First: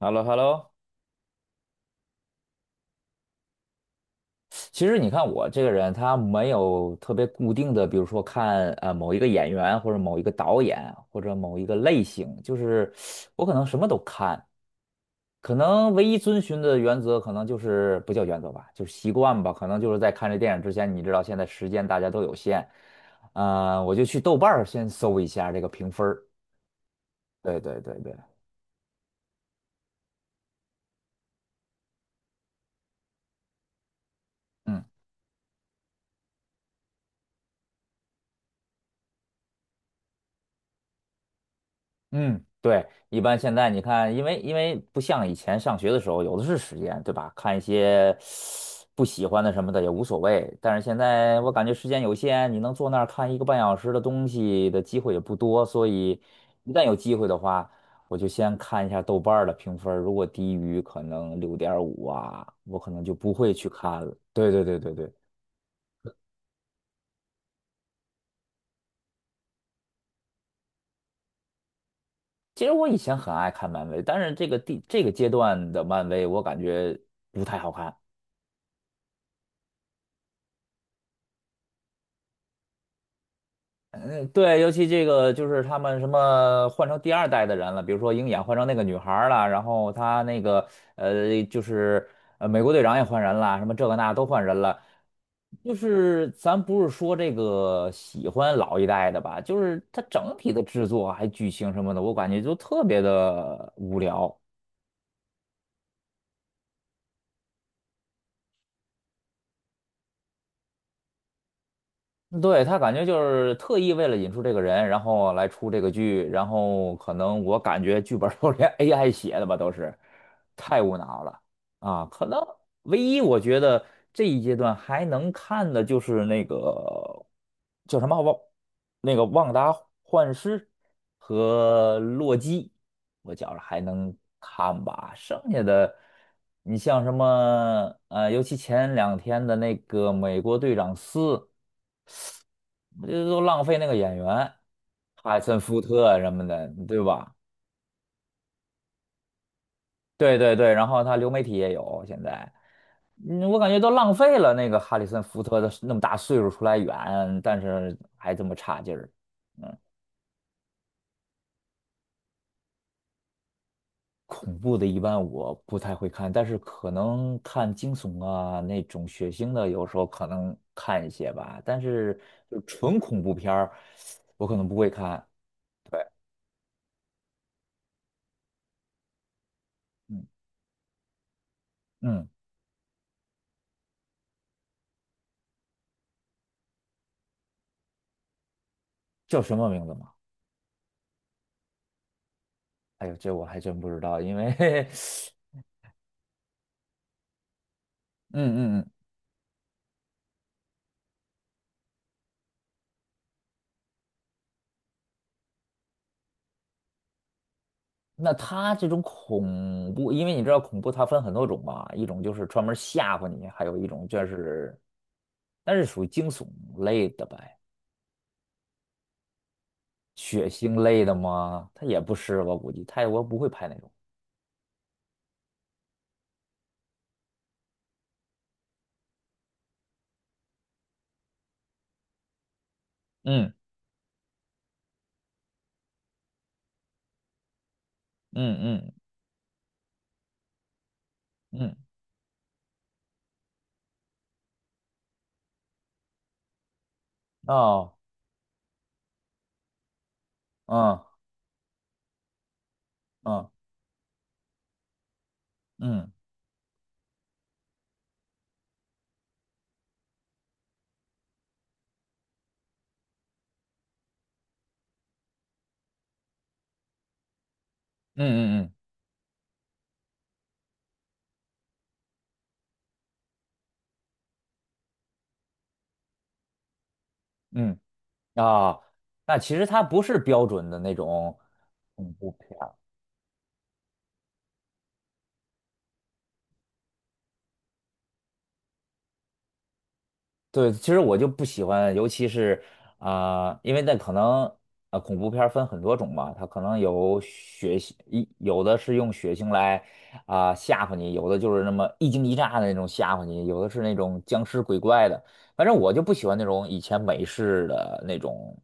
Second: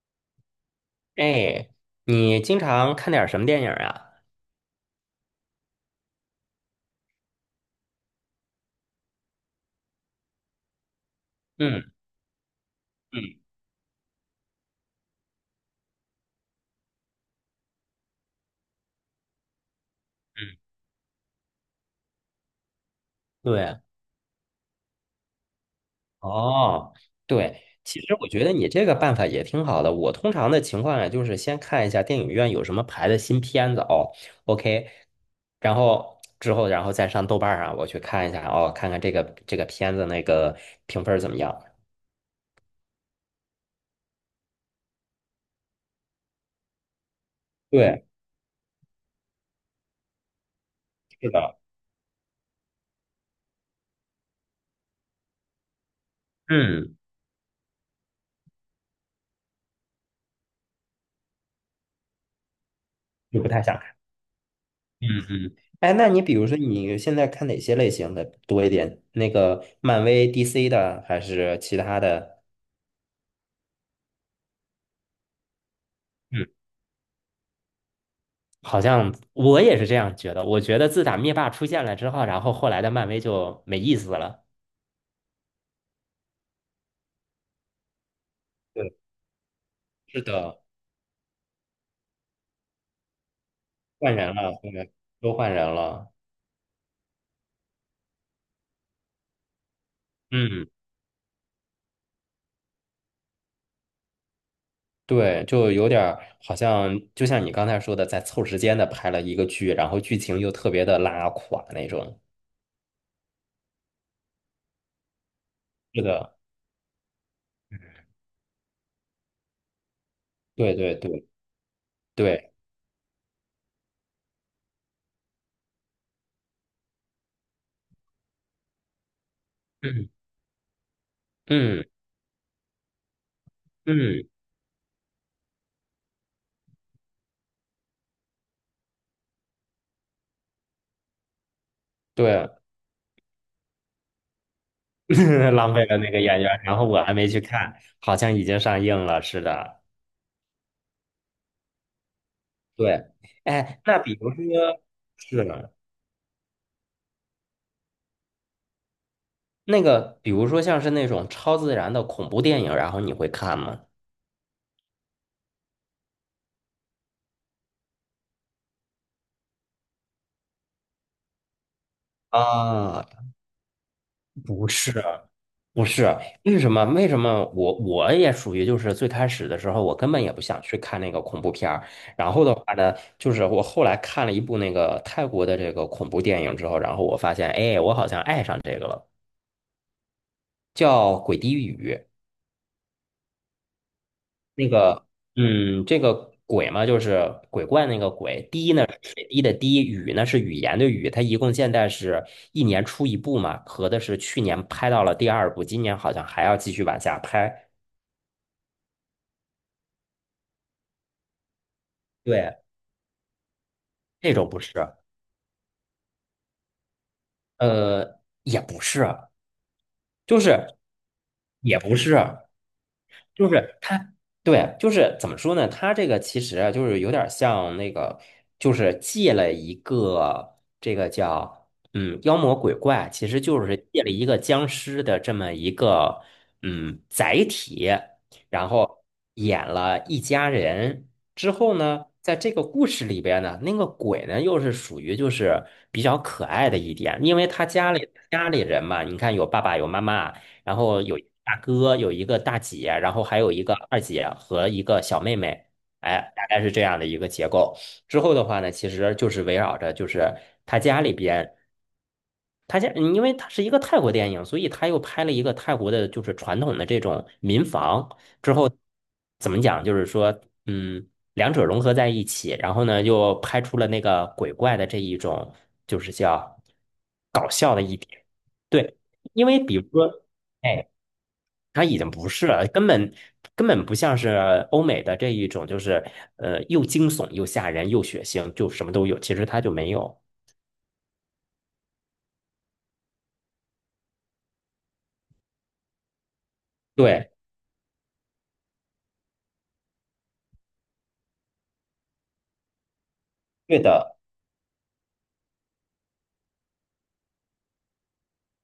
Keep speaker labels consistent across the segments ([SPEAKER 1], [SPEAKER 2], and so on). [SPEAKER 1] h e l l o h e l l o
[SPEAKER 2] 哎，你经常看点儿什么电影啊？
[SPEAKER 1] 其实你看我这个人，他没有特别固定的，比如说看某一个演员或者某一个导演或者某一个
[SPEAKER 2] 嗯
[SPEAKER 1] 类型，就是
[SPEAKER 2] 嗯
[SPEAKER 1] 我可能什么都看，可能唯一遵循的原则可能就是不叫原则吧，就是习惯吧，可能就是在看这电
[SPEAKER 2] 嗯，
[SPEAKER 1] 影之前，你知道现在时间大家都有限，
[SPEAKER 2] 对，
[SPEAKER 1] 我就去豆瓣儿先搜一下这个评分儿。
[SPEAKER 2] 哦，
[SPEAKER 1] 对
[SPEAKER 2] 对，
[SPEAKER 1] 对对
[SPEAKER 2] 其
[SPEAKER 1] 对，
[SPEAKER 2] 实我觉得你这个办法也挺好的。我通常的情况呀，就是先看一下电影院有什么排的新片子哦
[SPEAKER 1] 嗯。
[SPEAKER 2] ，OK，然后之后然后再上豆瓣儿上我去看一下哦，看看这个片子那个评分儿怎么样。
[SPEAKER 1] 嗯，对，一般现在你看，因为不像以前上学的时候，有的是时间，对吧？看一
[SPEAKER 2] 对，
[SPEAKER 1] 些不喜欢的什么的也无所谓。但是现
[SPEAKER 2] 是
[SPEAKER 1] 在我
[SPEAKER 2] 的，
[SPEAKER 1] 感觉时间有限，你能坐那儿看一个半小时的东西的机会也不多，所以一旦
[SPEAKER 2] 嗯，
[SPEAKER 1] 有机会的话，我就先看一下豆瓣儿的评分儿如果低于可能六点五啊，我可能就不
[SPEAKER 2] 就不
[SPEAKER 1] 会
[SPEAKER 2] 太
[SPEAKER 1] 去
[SPEAKER 2] 想看。
[SPEAKER 1] 看了。对对对对
[SPEAKER 2] 嗯
[SPEAKER 1] 对。
[SPEAKER 2] 嗯。哎，那你比如说你现在看哪些类型的多一点？那个漫威、DC 的，还是其他的？
[SPEAKER 1] 其实我以前很爱看漫威，但是这个这个阶段的漫威，我
[SPEAKER 2] 嗯，
[SPEAKER 1] 感觉不太好看。
[SPEAKER 2] 好像我也是这样觉得。我觉得自打灭霸出现了之后，然后后来的漫威就没意思
[SPEAKER 1] 嗯，
[SPEAKER 2] 了。
[SPEAKER 1] 对，尤其这个就是他们什么换成第二代的人了，比如说鹰眼换成那个女
[SPEAKER 2] 对，
[SPEAKER 1] 孩儿了，然后他
[SPEAKER 2] 是
[SPEAKER 1] 那
[SPEAKER 2] 的，
[SPEAKER 1] 个就是美国队长也换人了，什么这个那
[SPEAKER 2] 换
[SPEAKER 1] 都
[SPEAKER 2] 人
[SPEAKER 1] 换
[SPEAKER 2] 了，
[SPEAKER 1] 人
[SPEAKER 2] 后
[SPEAKER 1] 了。
[SPEAKER 2] 面都换人
[SPEAKER 1] 就
[SPEAKER 2] 了。
[SPEAKER 1] 是咱不是说这个喜欢老一代的吧，就是它整体的
[SPEAKER 2] 嗯，
[SPEAKER 1] 制作还剧情什么的，我感觉就特别的无聊。
[SPEAKER 2] 对，就有点儿好像，就像你刚才说的，在凑时间的拍了一个剧，然后剧情又特别的拉垮那种。
[SPEAKER 1] 对，他感觉就是特意为了引出这个人，然后来出这个
[SPEAKER 2] 是
[SPEAKER 1] 剧，
[SPEAKER 2] 的，
[SPEAKER 1] 然后可能我感觉剧本儿都连 AI 写的吧，都是
[SPEAKER 2] 对
[SPEAKER 1] 太无
[SPEAKER 2] 对
[SPEAKER 1] 脑
[SPEAKER 2] 对
[SPEAKER 1] 了啊！可能
[SPEAKER 2] 对，
[SPEAKER 1] 唯一我觉得这一阶段还能看的就是那个叫什么旺，那个旺达
[SPEAKER 2] 嗯
[SPEAKER 1] 幻视
[SPEAKER 2] 嗯
[SPEAKER 1] 和洛基，我觉着还能
[SPEAKER 2] 嗯，
[SPEAKER 1] 看吧，剩下的。你像什么，尤其前两天的那个《美国队长四》，
[SPEAKER 2] 对。
[SPEAKER 1] 这都浪费那个演员，哈里 森
[SPEAKER 2] 浪
[SPEAKER 1] 福
[SPEAKER 2] 费了那
[SPEAKER 1] 特
[SPEAKER 2] 个
[SPEAKER 1] 什
[SPEAKER 2] 演
[SPEAKER 1] 么
[SPEAKER 2] 员，
[SPEAKER 1] 的，
[SPEAKER 2] 然后
[SPEAKER 1] 对
[SPEAKER 2] 我还没
[SPEAKER 1] 吧？
[SPEAKER 2] 去看，好像已经上映了，似的，
[SPEAKER 1] 对对对，然后他流媒体也有现在，
[SPEAKER 2] 对，
[SPEAKER 1] 嗯我感觉
[SPEAKER 2] 哎，
[SPEAKER 1] 都
[SPEAKER 2] 那比
[SPEAKER 1] 浪
[SPEAKER 2] 如
[SPEAKER 1] 费了那个
[SPEAKER 2] 说，
[SPEAKER 1] 哈里森
[SPEAKER 2] 是
[SPEAKER 1] 福特的
[SPEAKER 2] 的，
[SPEAKER 1] 那么大岁数出来演，但是还这么差劲儿。嗯，
[SPEAKER 2] 那个，比如说像是那种超自然的恐怖电影，然后你会看吗？
[SPEAKER 1] 恐怖的一般我不太会看，但是可能看惊悚啊那种血腥的，有时候可能看一些吧。但是就纯
[SPEAKER 2] 啊，
[SPEAKER 1] 恐怖片儿，我可能
[SPEAKER 2] 不
[SPEAKER 1] 不会
[SPEAKER 2] 是，
[SPEAKER 1] 看。
[SPEAKER 2] 不
[SPEAKER 1] 对，
[SPEAKER 2] 是，为什么？为什么我也属于就是最开始的时候，我根本
[SPEAKER 1] 嗯
[SPEAKER 2] 也不想去看那个恐怖片儿。
[SPEAKER 1] 嗯，
[SPEAKER 2] 然后的话呢，就是我后来看了一部那个泰国的这个恐怖电影之后，然后我发现，哎，我好像爱上这个了，
[SPEAKER 1] 叫什么名字吗？
[SPEAKER 2] 叫《鬼地狱》。
[SPEAKER 1] 哎呦，这我还真不知道，因
[SPEAKER 2] 那
[SPEAKER 1] 为
[SPEAKER 2] 个，嗯，这个鬼嘛，就是鬼怪那个
[SPEAKER 1] 嗯
[SPEAKER 2] 鬼。滴
[SPEAKER 1] 嗯
[SPEAKER 2] 呢
[SPEAKER 1] 嗯，
[SPEAKER 2] 是水滴的滴，雨呢是语言的语。它一共现在是一年出一部嘛，合的是去年拍到了第二部，今年好像还要继续往下拍。
[SPEAKER 1] 那他这种恐怖，因为你知道恐怖它分很多种嘛，一种就是
[SPEAKER 2] 对，
[SPEAKER 1] 专门吓唬你，还有一种就
[SPEAKER 2] 这种不是，
[SPEAKER 1] 是，但是属于惊悚类的呗，
[SPEAKER 2] 也不是，就
[SPEAKER 1] 血
[SPEAKER 2] 是
[SPEAKER 1] 腥类的吗？
[SPEAKER 2] 也
[SPEAKER 1] 他
[SPEAKER 2] 不
[SPEAKER 1] 也不
[SPEAKER 2] 是。
[SPEAKER 1] 是，我估计泰国不会
[SPEAKER 2] 就
[SPEAKER 1] 拍那
[SPEAKER 2] 是
[SPEAKER 1] 种。
[SPEAKER 2] 他，对，就是怎么说呢？他这个其实啊就是有点儿像那个，就是借了一个这个叫妖魔鬼怪，其实
[SPEAKER 1] 嗯
[SPEAKER 2] 就是借了一个僵尸的这么一个载体，
[SPEAKER 1] 嗯
[SPEAKER 2] 然
[SPEAKER 1] 嗯
[SPEAKER 2] 后演了一家人之
[SPEAKER 1] 嗯，嗯
[SPEAKER 2] 后呢，在这个故事里边呢，那个鬼呢又是属于就是比较可爱的一点，因为他家
[SPEAKER 1] 哦，
[SPEAKER 2] 里家里人嘛，你看有爸爸有妈妈。然后
[SPEAKER 1] 嗯
[SPEAKER 2] 有一个大哥，有一个大姐，然后还
[SPEAKER 1] 嗯
[SPEAKER 2] 有一个二姐和一个小妹妹，
[SPEAKER 1] 嗯
[SPEAKER 2] 哎，大概是这样的一个结构。之后的话呢，其实就是围绕着就是他家里边，他家因为他是一个泰国电影，所以他又拍了一个泰国的，就是传统的这种民房。之
[SPEAKER 1] 嗯
[SPEAKER 2] 后
[SPEAKER 1] 嗯
[SPEAKER 2] 怎么讲，就是说，嗯，两者融合在一起，然后呢，又拍出了那个鬼怪的这一种，就是叫搞笑
[SPEAKER 1] 嗯
[SPEAKER 2] 的一点。
[SPEAKER 1] 嗯啊，
[SPEAKER 2] 对，
[SPEAKER 1] 那
[SPEAKER 2] 因
[SPEAKER 1] 其
[SPEAKER 2] 为
[SPEAKER 1] 实
[SPEAKER 2] 比
[SPEAKER 1] 它
[SPEAKER 2] 如
[SPEAKER 1] 不是
[SPEAKER 2] 说。
[SPEAKER 1] 标准的
[SPEAKER 2] 哎。
[SPEAKER 1] 那种
[SPEAKER 2] 它已经
[SPEAKER 1] 恐
[SPEAKER 2] 不
[SPEAKER 1] 怖
[SPEAKER 2] 是
[SPEAKER 1] 片。
[SPEAKER 2] 了，根本不像是欧美的这一种，就是又惊悚又吓人又血腥，就什么都有。其实它就没有。
[SPEAKER 1] 对，其实我就不喜欢，尤其是啊、因为那可能啊恐怖片儿分很多种嘛，它可能有
[SPEAKER 2] 对，
[SPEAKER 1] 血腥，一有的是用血腥来啊、吓唬你，有的就是那么一惊一乍的那种吓唬你，有的
[SPEAKER 2] 对
[SPEAKER 1] 是那
[SPEAKER 2] 的，
[SPEAKER 1] 种僵尸鬼怪的，反正我就不喜欢那种以前美式的那种，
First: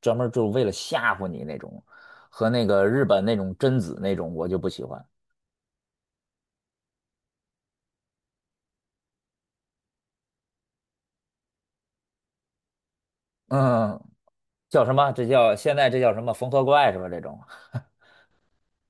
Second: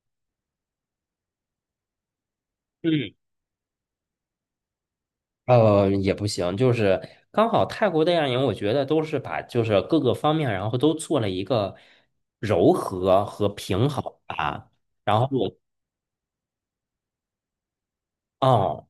[SPEAKER 1] 专门儿就是为了吓唬你那种，和那个日
[SPEAKER 2] 嗯，
[SPEAKER 1] 本那种贞子那种我就不喜欢。
[SPEAKER 2] 也不行，就是刚好泰国电影，我觉得都是把就是各个方面，然后都做了一个柔和和平
[SPEAKER 1] 嗯，
[SPEAKER 2] 衡吧。
[SPEAKER 1] 叫什么？
[SPEAKER 2] 然
[SPEAKER 1] 这
[SPEAKER 2] 后我，
[SPEAKER 1] 叫现在这叫什么缝合怪是吧？这种，
[SPEAKER 2] 哦。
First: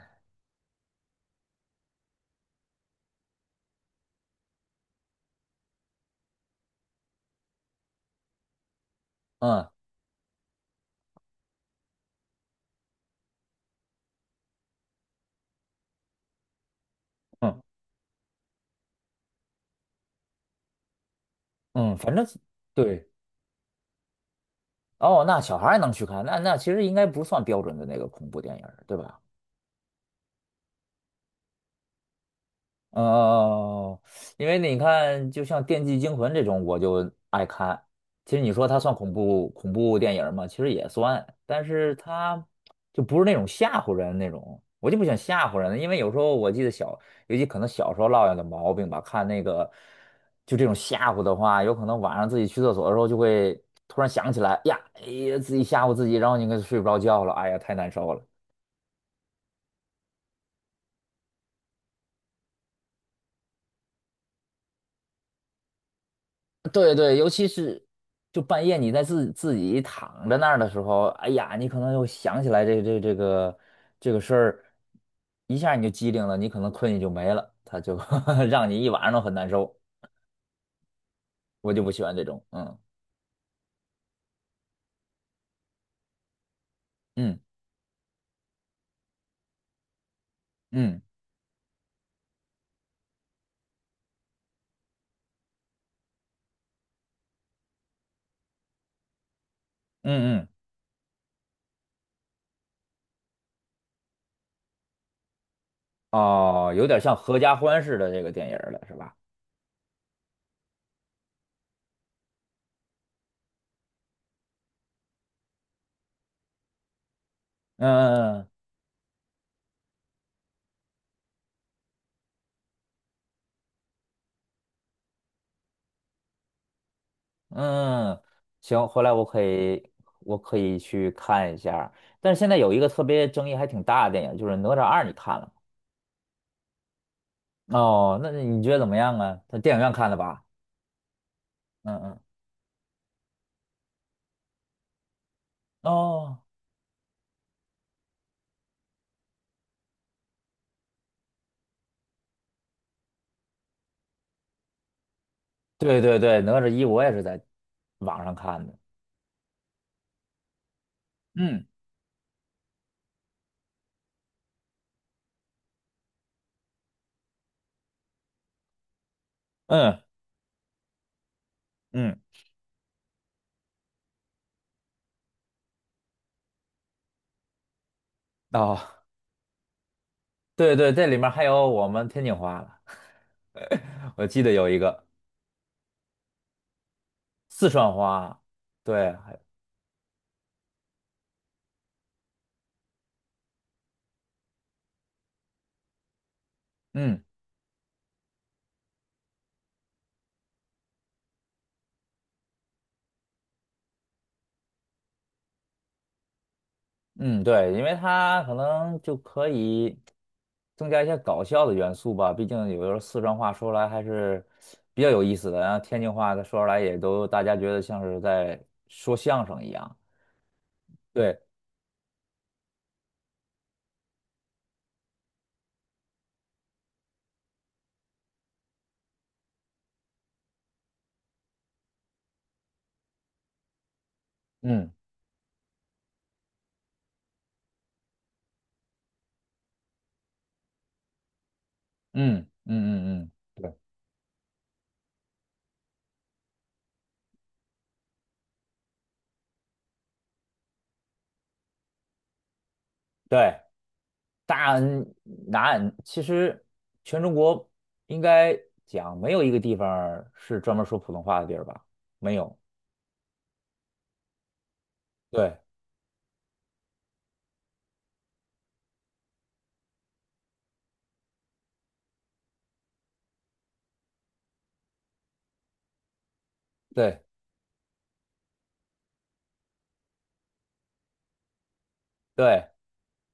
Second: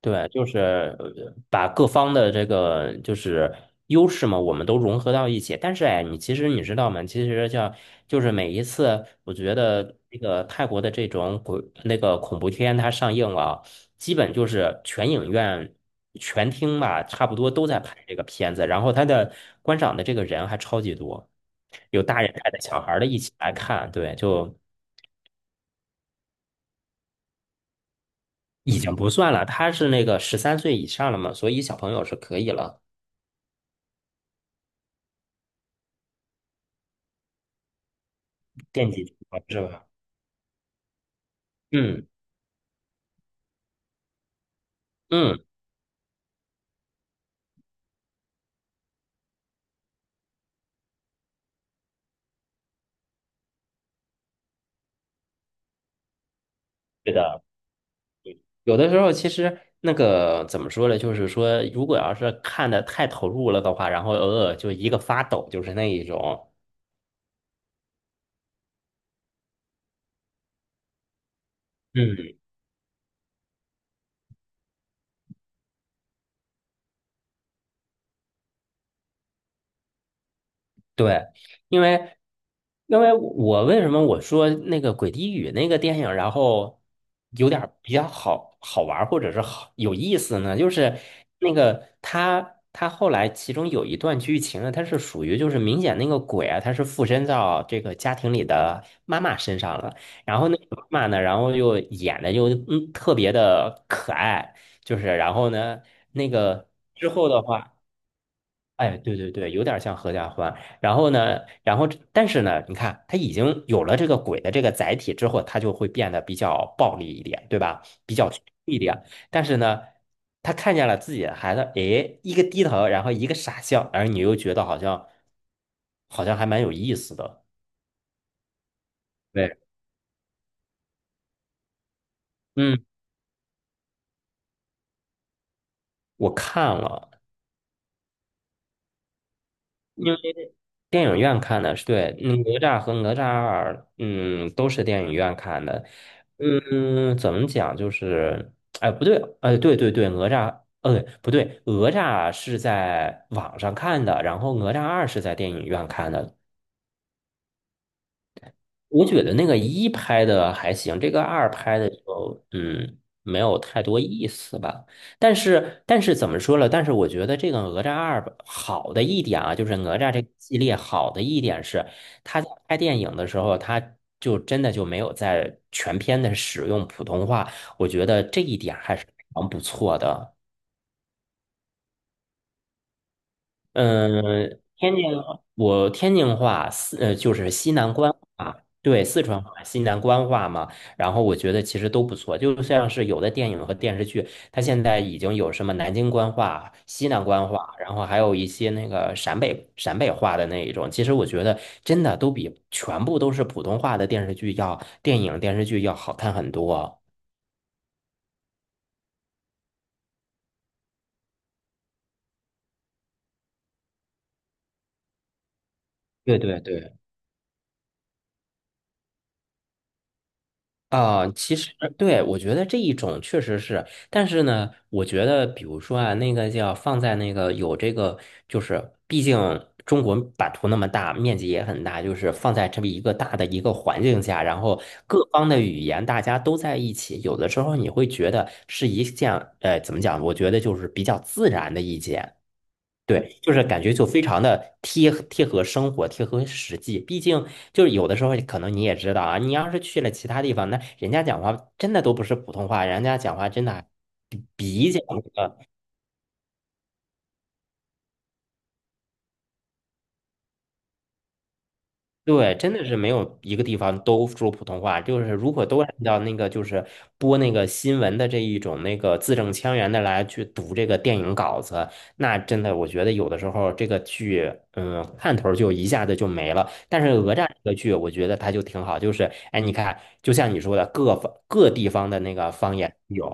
[SPEAKER 2] 对，就是把各方的这个就是优势嘛，我们都融合到一起。但是哎，你其实你知道吗？其实像就是每一次，我觉
[SPEAKER 1] 嗯。
[SPEAKER 2] 得那个泰国的这种鬼那个恐怖片它上映了，基本就是全影院全厅吧，差不多
[SPEAKER 1] 嗯
[SPEAKER 2] 都在拍这个片子。然后它的观赏的这个人还超级多，
[SPEAKER 1] 嗯，
[SPEAKER 2] 有
[SPEAKER 1] 反
[SPEAKER 2] 大
[SPEAKER 1] 正
[SPEAKER 2] 人带着小孩儿的
[SPEAKER 1] 对
[SPEAKER 2] 一起来看，对，就
[SPEAKER 1] 哦，那小孩儿也能去看，那其实应该不算标准的那个恐怖电影
[SPEAKER 2] 已
[SPEAKER 1] 儿，
[SPEAKER 2] 经
[SPEAKER 1] 对
[SPEAKER 2] 不
[SPEAKER 1] 吧？
[SPEAKER 2] 算了。他是那个13岁以上了嘛，所以小朋友是可以了。
[SPEAKER 1] 哦，因为你看，就像《电锯惊魂》这种，我就爱看。其实你说它
[SPEAKER 2] 电
[SPEAKER 1] 算
[SPEAKER 2] 极
[SPEAKER 1] 恐
[SPEAKER 2] 循环
[SPEAKER 1] 怖
[SPEAKER 2] 是
[SPEAKER 1] 恐
[SPEAKER 2] 吧？
[SPEAKER 1] 怖电影吗？其实也算，但是
[SPEAKER 2] 嗯
[SPEAKER 1] 它就不是那种吓唬人那种。我就不想
[SPEAKER 2] 嗯，
[SPEAKER 1] 吓唬人，因为有时候我记得小，尤其可能小时候落下的毛病吧，看那个就这种吓唬的话，有可能晚上自己去厕所的时候就会突然想起来，哎呀，哎呀，自己吓唬自己，然后你可睡不着
[SPEAKER 2] 对
[SPEAKER 1] 觉了，
[SPEAKER 2] 的。
[SPEAKER 1] 哎呀，太难受了。
[SPEAKER 2] 有的时候其实那个怎么说呢，就是说，如果要是看的太投入了的话，然后偶尔就一个发抖，就是那一种。
[SPEAKER 1] 对对，尤其是就半夜你在自己躺着那儿的时候，哎呀，你可能又
[SPEAKER 2] 嗯。
[SPEAKER 1] 想起来这个事儿，一下你就机灵了，你可能困意就没了，他就 让你一晚上都很难受。
[SPEAKER 2] 对，
[SPEAKER 1] 我就
[SPEAKER 2] 因
[SPEAKER 1] 不喜欢
[SPEAKER 2] 为
[SPEAKER 1] 这种，嗯
[SPEAKER 2] 因为我为什么我说那个《鬼地狱》那个电影，然后
[SPEAKER 1] 嗯
[SPEAKER 2] 有点儿比较好好玩儿或者是好有意思呢？就是
[SPEAKER 1] 嗯
[SPEAKER 2] 那个他后来其中有一段剧情呢，它是属于就是明显那个鬼啊，他是附身到这个家庭里的妈妈身上了，
[SPEAKER 1] 嗯
[SPEAKER 2] 然
[SPEAKER 1] 嗯，
[SPEAKER 2] 后那个妈妈呢，然后又演的又特别的可爱，就是然后呢那个
[SPEAKER 1] 哦，有点
[SPEAKER 2] 之
[SPEAKER 1] 像
[SPEAKER 2] 后
[SPEAKER 1] 合
[SPEAKER 2] 的
[SPEAKER 1] 家
[SPEAKER 2] 话。
[SPEAKER 1] 欢似的这个电影儿了，是
[SPEAKER 2] 哎，
[SPEAKER 1] 吧？
[SPEAKER 2] 对对对，有点像合家欢。然后呢，然后但是呢，你看，他已经有了这个鬼的这个载体之后，他就会变得比较暴力一点，对吧？比较
[SPEAKER 1] 嗯
[SPEAKER 2] 凶
[SPEAKER 1] 嗯
[SPEAKER 2] 一点。但是呢，他看见了自己的孩子，诶，一个低头，然后一个傻笑，而你又觉得好像还蛮有意思的。
[SPEAKER 1] 嗯，行，回来我可
[SPEAKER 2] 对，
[SPEAKER 1] 以去看一下但是现在有一
[SPEAKER 2] 嗯，
[SPEAKER 1] 个特别争议还挺大的电影，就是《哪吒二》，你看了吗？
[SPEAKER 2] 我看了。
[SPEAKER 1] 哦，那你觉得怎么样啊？在电影院看的吧？
[SPEAKER 2] 电影院看的，是
[SPEAKER 1] 嗯
[SPEAKER 2] 对，
[SPEAKER 1] 嗯。
[SPEAKER 2] 嗯哪吒和哪吒二，嗯，都是电影院看的。
[SPEAKER 1] 哦，
[SPEAKER 2] 嗯，怎么讲？就是，哎，不对，哎，对对对，哪吒，不对，哪吒是在网上看的，然后哪吒二是在电影院
[SPEAKER 1] 对
[SPEAKER 2] 看
[SPEAKER 1] 对
[SPEAKER 2] 的。
[SPEAKER 1] 对，哪吒一我也是在网上看的。
[SPEAKER 2] 我觉得那个一拍的还行，这个二
[SPEAKER 1] 嗯
[SPEAKER 2] 拍的就没有太多意思吧。但是怎么说了？但是我觉得这个哪吒二吧好的一点啊，就是哪
[SPEAKER 1] 嗯
[SPEAKER 2] 吒这个系列好的一点是，
[SPEAKER 1] 嗯。
[SPEAKER 2] 他在拍电影的时候，他就真的就没有在全片的使用普通话，我觉得这一点
[SPEAKER 1] 哦，
[SPEAKER 2] 还是非常不错的。
[SPEAKER 1] 对对，这里面还有我们天津话了，我记得
[SPEAKER 2] 嗯，
[SPEAKER 1] 有一
[SPEAKER 2] 天津，
[SPEAKER 1] 个
[SPEAKER 2] 我天津话，就是
[SPEAKER 1] 四
[SPEAKER 2] 西南
[SPEAKER 1] 川
[SPEAKER 2] 官
[SPEAKER 1] 话，
[SPEAKER 2] 话，对，
[SPEAKER 1] 对，
[SPEAKER 2] 四
[SPEAKER 1] 还有
[SPEAKER 2] 川话、西南官话嘛。然后我觉得其实都不错，就像是有的电影和电视剧，它现在已经有什么南京官话、西
[SPEAKER 1] 嗯。
[SPEAKER 2] 南官话，然后还有一些那个陕北话的那一种。其实我觉得真的都比全部都是普通话的电视剧要电影电视剧要好看很多。
[SPEAKER 1] 嗯，对，因为它可能就可以增加一些搞笑的元素吧，毕竟有的时候四川话说出来还是比较有意思的，然后天津话
[SPEAKER 2] 对
[SPEAKER 1] 它
[SPEAKER 2] 对
[SPEAKER 1] 说出来
[SPEAKER 2] 对。
[SPEAKER 1] 也都大家觉得像是在说相声一样。
[SPEAKER 2] 啊，
[SPEAKER 1] 对，
[SPEAKER 2] 其实对，我觉得这一种确实是，但是呢，我觉得比如说啊，那个叫放在那个有这个，就是毕竟中国版图那么大，面积也很大，就是放在这么一个大的一个环境下，然后
[SPEAKER 1] 嗯
[SPEAKER 2] 各方的语言大家都在一起，有的时候你会觉得是一件，怎么讲？我觉得就是比较自然的意见。
[SPEAKER 1] 嗯嗯嗯嗯，
[SPEAKER 2] 对，就是
[SPEAKER 1] 对
[SPEAKER 2] 感觉就非常的贴合生活，贴合实际。毕竟就是有的时候，可能你也知道啊，你要是去了其他地方，那人家讲话真的都不是普通话，人家讲话
[SPEAKER 1] 对，
[SPEAKER 2] 真的比
[SPEAKER 1] 大
[SPEAKER 2] 比较那个。
[SPEAKER 1] 南其实全中国应该讲没有一个地方儿是专门说普通话的地儿吧？没
[SPEAKER 2] 对，
[SPEAKER 1] 有，
[SPEAKER 2] 真的是没有一个地方都说普通话。就是如
[SPEAKER 1] 对
[SPEAKER 2] 果都按照那个，就是播那个新闻的这一种那个字正腔圆的来去读这个电影稿子，那真的我觉得有的时候这个剧，嗯，看头儿就一下子就没了。但是
[SPEAKER 1] 对
[SPEAKER 2] 哪吒这个剧，我觉得它就挺好，就是哎，你看，就像你说的，各方各地方的那个
[SPEAKER 1] 对。
[SPEAKER 2] 方言有，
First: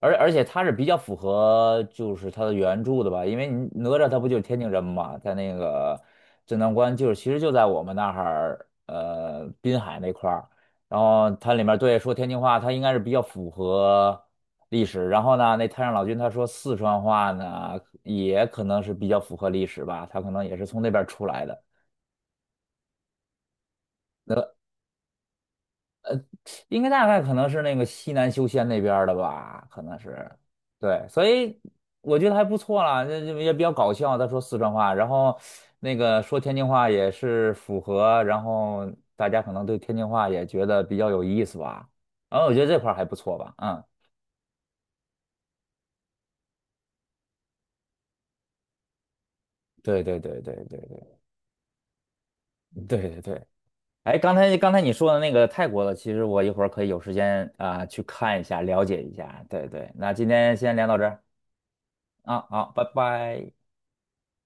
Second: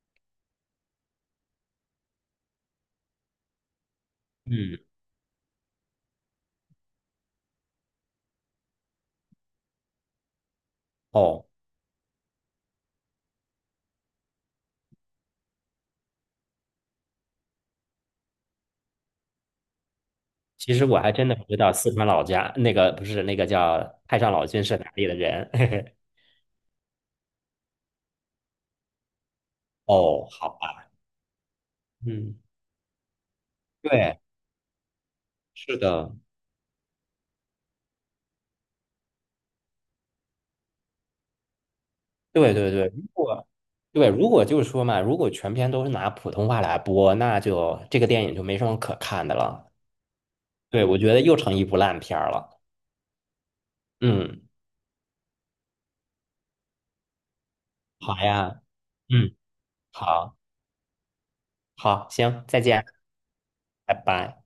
[SPEAKER 1] 而且他是比较符合就是他的原著的吧，因为你哪吒他不就是天津
[SPEAKER 2] 嗯，
[SPEAKER 1] 人嘛，在那个镇南关就是其实就在我们那儿，滨海那块儿，然后
[SPEAKER 2] 哦，
[SPEAKER 1] 它里面对说天津话，它应该是比较符合历史。然后呢，那太上老君他说四川话呢，也可能是比较符合历史吧，他可能也是
[SPEAKER 2] 其
[SPEAKER 1] 从
[SPEAKER 2] 实
[SPEAKER 1] 那
[SPEAKER 2] 我
[SPEAKER 1] 边儿
[SPEAKER 2] 还
[SPEAKER 1] 出
[SPEAKER 2] 真的
[SPEAKER 1] 来
[SPEAKER 2] 不知
[SPEAKER 1] 的。
[SPEAKER 2] 道四川老家那个不是那个叫太上老君是哪里的人，嘿嘿，
[SPEAKER 1] 应该大概可能是那个西南修仙那边儿的吧，可能
[SPEAKER 2] 哦，
[SPEAKER 1] 是，
[SPEAKER 2] 好吧。
[SPEAKER 1] 对，所以我觉得
[SPEAKER 2] 嗯。
[SPEAKER 1] 还不错啦，这也比较搞笑。
[SPEAKER 2] 对，
[SPEAKER 1] 他说四川话，然后
[SPEAKER 2] 是
[SPEAKER 1] 那
[SPEAKER 2] 的，
[SPEAKER 1] 个说天津话也是符合，然后大家可能对天津话也觉得比较有意思吧。然后我
[SPEAKER 2] 对
[SPEAKER 1] 觉得
[SPEAKER 2] 对
[SPEAKER 1] 这
[SPEAKER 2] 对。
[SPEAKER 1] 块儿
[SPEAKER 2] 如
[SPEAKER 1] 还不错
[SPEAKER 2] 果
[SPEAKER 1] 吧，嗯，
[SPEAKER 2] 对，如果就是说嘛，如果全篇都是拿普通话来播，那就这个电影就没什么可看的了。
[SPEAKER 1] 对对对对对
[SPEAKER 2] 对，我觉
[SPEAKER 1] 对
[SPEAKER 2] 得又成一部烂片儿了。
[SPEAKER 1] 对对对。哎，刚
[SPEAKER 2] 嗯，
[SPEAKER 1] 才刚才你说的那个泰国的，其实我一会儿可以有时间啊、去
[SPEAKER 2] 好
[SPEAKER 1] 看一下，
[SPEAKER 2] 呀，
[SPEAKER 1] 了解一
[SPEAKER 2] 嗯，
[SPEAKER 1] 下。对对，那今
[SPEAKER 2] 好，
[SPEAKER 1] 天先聊到这儿
[SPEAKER 2] 好，
[SPEAKER 1] 啊，
[SPEAKER 2] 行，再
[SPEAKER 1] 好，拜
[SPEAKER 2] 见，
[SPEAKER 1] 拜。
[SPEAKER 2] 拜拜。